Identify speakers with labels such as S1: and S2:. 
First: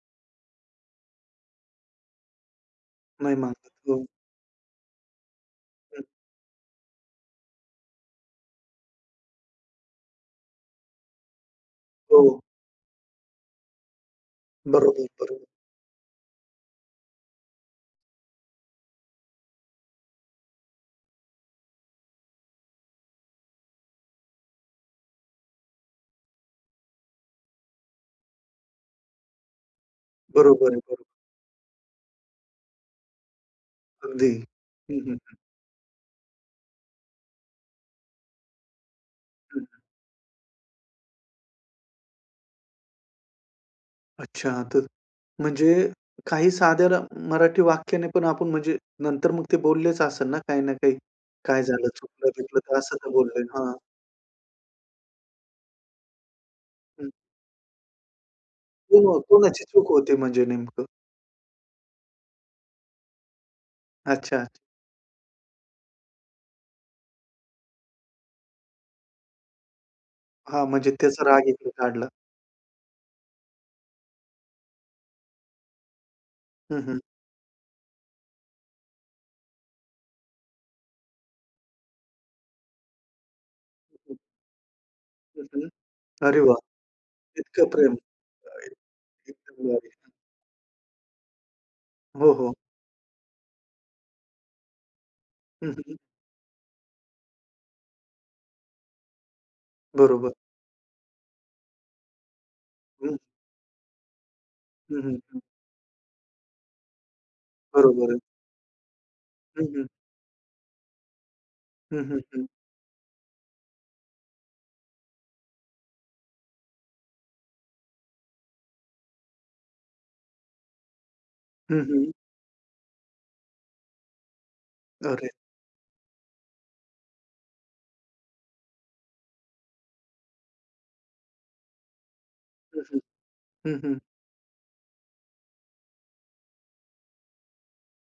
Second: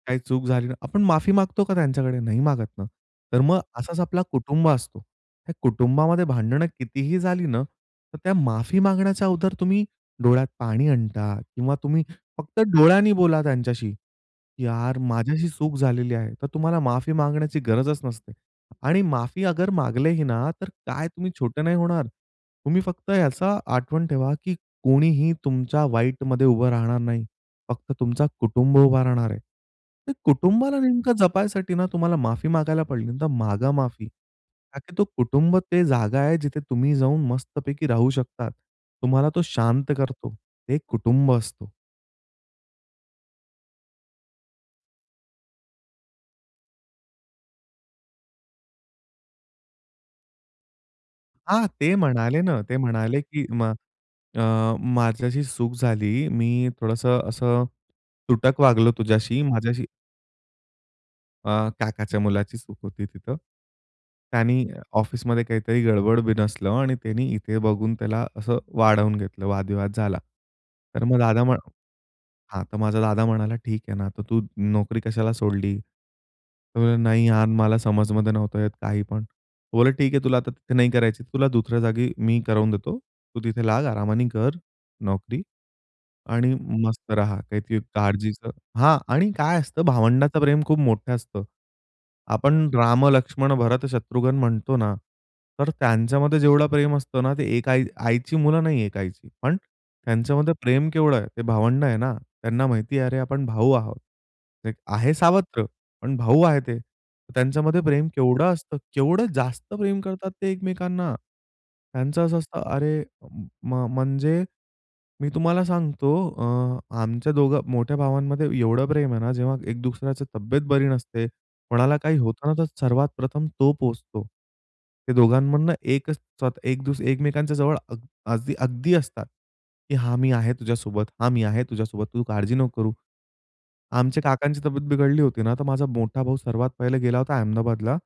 S1: काही चूक झाली ना, आपण माफी मागतो का त्यांच्याकडे नाही मागत ना.
S2: नाही
S1: तर मग
S2: मागत,
S1: असाच
S2: हो.
S1: आपला कुटुंब असतो. त्या
S2: हं.
S1: कुटुंबामध्ये भांडणं कितीही झाली ना, तर त्या माफी मागण्याच्या अगोदर तुम्ही डोळ्यात पाणी आणता किंवा तुम्ही
S2: हो.
S1: फक्त डोळ्यांनी बोला त्यांच्याशी, "यार,
S2: बरोबर,
S1: माझी
S2: बरोबर.
S1: अशी चूक झालेली आहे," तर तुम्हाला माफी मागण्याची गरजच नसते. आणि माफी अगर मागले ही ना, तर काय तुम्ही छोटे नाही होणार. तुम्ही फक्त ह्याचा आठवण ठेवा की कोणीही तुमच्या वाईटमध्ये उभं राहणार नाही. फक्त तुमचा कुटुंब उभा राहणार आहे. ते
S2: बरोबर
S1: कुटुंबाला
S2: आहे, बरोबर.
S1: नेमकं जपायसाठी ना, तुम्हाला माफी मागायला पडली, तर मागा माफी.
S2: अगदी.
S1: का की
S2: हं,
S1: तो
S2: हं, हं.
S1: कुटुंब ते जागा आहे जिथे तुम्ही जाऊन मस्तपैकी राहू शकतात. तुम्हाला तो
S2: हं, हं.
S1: शांत करतो. ते कुटुंब असतो.
S2: अच्छा, तर म्हणजे काही साध्या मराठी वाक्याने पण आपण म्हणजे नंतर मग ते बोललेच असेल ना, काही ना काही. काय
S1: हां.
S2: झालं
S1: ते म्हणाले
S2: चुकलं-बिकलं
S1: ना, ते
S2: तर असं तर
S1: म्हणाले
S2: बोलले,
S1: की म
S2: हां.
S1: अ, माझी अशी चूक झाली, मी
S2: हं.
S1: थोडंसं असं तुटक वागलो
S2: ओ
S1: तुझ्याशी.
S2: कोणाची
S1: माझ्याशी
S2: चूक होती म्हणजे नेमकं?
S1: अ, काकाच्या मुलाची चूक होती तिथं.
S2: अच्छा, अच्छा.
S1: त्यानी ऑफिसमध्ये काहीतरी गडबड, बीनसलं आणि त्यांनी इथे बघून त्याला असं वाढवून घेतलं, वादविवाद झाला.
S2: हां, म्हणजे
S1: तर मग
S2: त्याचा
S1: दादा
S2: राग
S1: म्ह
S2: इकडे काढला.
S1: हां. तर माझा दादा म्हणाला, "ठीक आहे ना, तर तू नोकरी कशाला सोडली?" तो
S2: हं,
S1: म्हणला,
S2: हं.
S1: "नाही यार, मला समजमध्ये नव्हतं येत काही पण." ते बोलले, "ठीक आहे, तुला आता तिथे नाही करायची तुला दुसऱ्या जागी मी करवून देतो, तू तिथे लाग, आरामाने कर नोकरी
S2: हं, हं. अरे
S1: आणि
S2: वाह!
S1: मस्त राहा,
S2: इतकं
S1: काही
S2: प्रेम.
S1: काळजीचं"
S2: [unintelligible]
S1: हां. आणि काय
S2: एकदम
S1: असतं
S2: भारी.
S1: भावंडाचं प्रेम खूप मोठं असतं.
S2: हो, हो.
S1: आपण राम, लक्ष्मण, भरत, शत्रुघ्न म्हणतो ना, तर
S2: हं, हं.
S1: त्यांच्यामध्ये जेवढं प्रेम असतं ना, ते एक आई आईची मुलं नाही एक आईची. पण
S2: बरोबर.
S1: त्यांच्यामध्ये प्रेम केवढं आहे. ते भावंड आहे ना, त्यांना माहिती आहे.
S2: हं.
S1: अरे, आपण भाऊ आहोत. एक
S2: हं,
S1: आहे
S2: हं, हं.
S1: सावत्र, पण भाऊ आहे ते. त्यांच्यामध्ये प्रेम
S2: बरोबर आहे.
S1: केवढं असतं. केवढं
S2: हं,
S1: जास्त
S2: हं.
S1: प्रेम करतात ते एकमेकांना.
S2: हं, हं,
S1: त्यांचं असं
S2: हं.
S1: असतं अरे म म्हणजे, मी तुम्हाला सांगतो अ, आमच्या दोघं मोठ्या भावांमध्ये एवढं प्रेम आहे ना, जेव्हा एक दुसऱ्याची तब्येत बरी नसते.
S2: हं,
S1: कोणाला
S2: हं.
S1: काही होतं ना, तर सर्वात प्रथम तो पोहचतो. ते
S2: अरे.
S1: दोघांमधनं एकच स्व एक दु एकमेकांच्या जवळ अग आजही अगदी असतात. की "हां, मी आहे तुझ्यासोबत हां मी आहे तुझ्यासोबत, तू काळजी नको
S2: हं,
S1: करू."
S2: हं. हं, हं.
S1: आमच्या काकांची तब्येत बिघडली होती ना, तर माझा मोठा भाऊ सर्वात पहिले गेला होता अहमदाबादला